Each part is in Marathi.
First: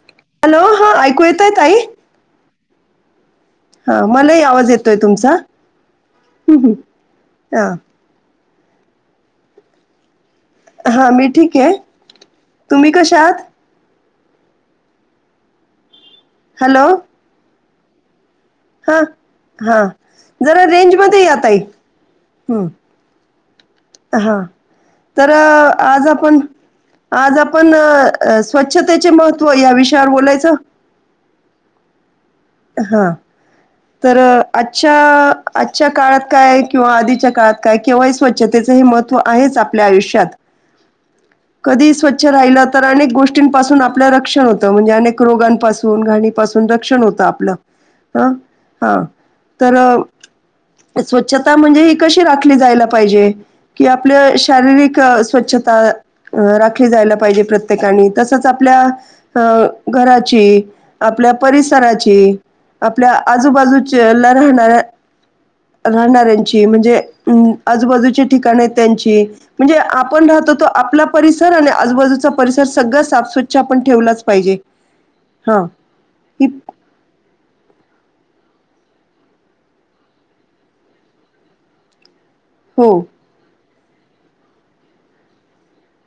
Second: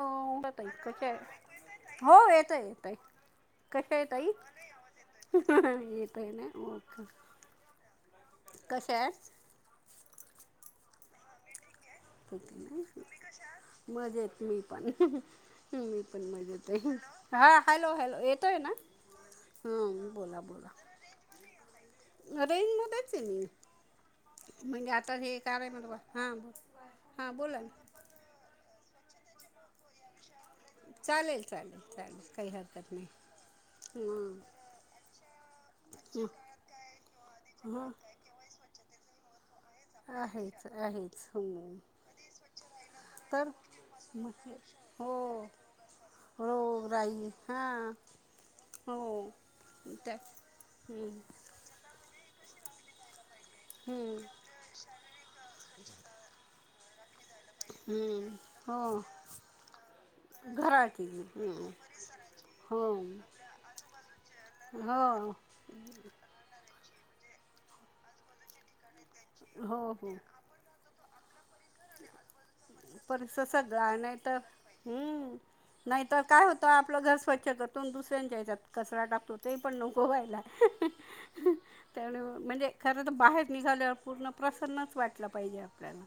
हो हॅलो उठत हा आहे ऐकू येतय ताई क हो येतय येतय [unintelligible] हा कशा हाय तई मलाही आवाज येतोय तुमचा हं, हम हम येते ना. हं. हा तसेच [unintelligible] हा मी ठीक आहे. तुम्ही नाही कशा आहात [unintelligible] मज मी पण मी पण मजेत हा हॅलो हॅलो. येतोय ना हा हा हं जरा रेंज मध्ये या ताई. हं, रेन मध्येच आहे मी. हां म्हणजे आता तर हे अ, का आहे मला आज हा. आपण आज आपण स्वच्छतेचे महत्त्व या विषयावर बोलायचं. चालेल लेल चालेल काही हरकत नाही. हां तर हं आजच्या आजच्या काळात हं काय, किंवा आधीच्या काळात काय हं किंवा हे स्वच्छतेच हे मत तो आहेच आप आपल्या आयुष्यात आहेच आहेच हो कधी स्वच्छ राहिलं तर अनेक तर गोष्टींपासून आपलं मग रक्षण हे- होतं. म्हणजे अनेक हो रोगापून घाणीपासून हो रक्षण होत. राई म्हण. हां हा हो ह त्या तर हं, स्वच्छता म्हणजे? ती कशी राखली जायला पाहिजे की हं, आपल्या शारीरिक स्वच्छता रा. पाहिजे प्रत्येकाने हं, तसंच आपल्या हो अ घराची, घराटी आपल्या हं, परिसराची, हो आपल्या आजूबाजूच्या राहणाऱ्या हो राहणाऱ्यांची. म्हणजे आजूबाजूचे ठिकाण आहे, त्यांची म्हणजे हो हो आपण राहतो तो आपला परिसर. स आणि आजूबाजूचा परिसर सगळं साफ परिसर स्वच्छ आपण सगळा ठेवलाच पाहिजे हा. नाहीत काय होतं आपलं घर स्वच्छ त्याच्यागतून दुसऱ्यांच्या याच्यात कचरा टाकतो ते पण नकोवायला त्. [unintelligible] यामुळे म्हणजे हो, खरं तर बाहेर निघाल्यावर पूर्ण प्रसन्नच वाटलं पाहिजे आपल्याला.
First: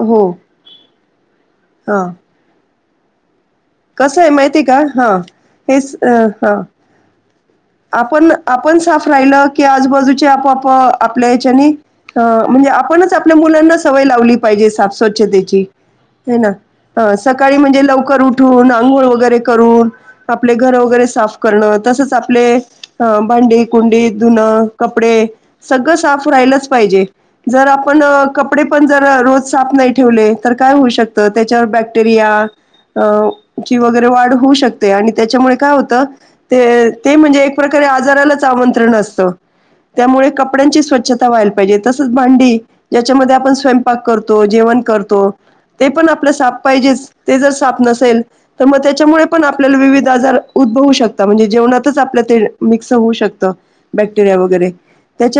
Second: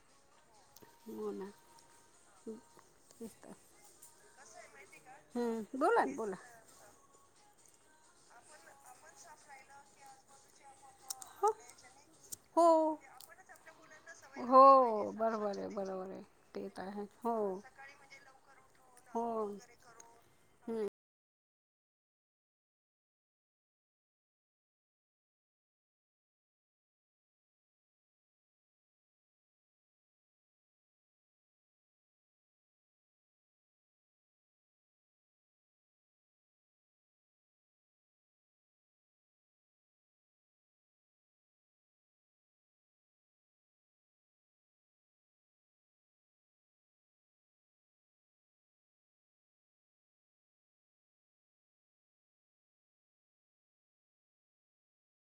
हो, मणा हां. [unintelligible] कसं आहे माहिती हा हेच बोला ना बोला हा. आपण आपण साफ राहिलं की, आजूबाजूचे आपोआप आपल्या हो हच्याने अ म्हणजे हो आपणच, आपल्या मुलांना सवय लावली हो पाहिजे साफ बरोबर स्वच्छतेची. आहे बरोबर आहे ह ते तर आहे ना हो सकाळी म्हणजे लवकर उठ हो ना आंघोळ हो वगैरे करून आपले घर हम्म वगैरे साप करण तस आपले भांडी, कुंडी धुणं, कपडे सगळं साफ राहिलंच पाहिजे जर आपण अ कपडे पण, जर रोज साफ नाही ठेवले तर काय होऊ शकत. त्याच्यावर बॅक्टेरिया अ ची वगैरे वाढ होऊ शकते आणि त्याच्यामुळे काय होत ते ते म्हणजे एक प्रकारे आ आजारालाच आमंत्रण असत. त्यामुळे कपड्यांची स्वच्छता व्हायला पाहिजे, तसच भांडी ज्याच्यामध्ये आपण स्वयंपाक करतो. जेव्हा, काय करतो ते पण आपल्या साप पाहिजे ते जर साप ल मग त्याच्यामुळे पण आपल्याला वि आजार उद्वू शकता म्हणजे जेवातच आप असं होऊ शकतं बॅक्टेरिया वगैरे त्याच्यामुळे,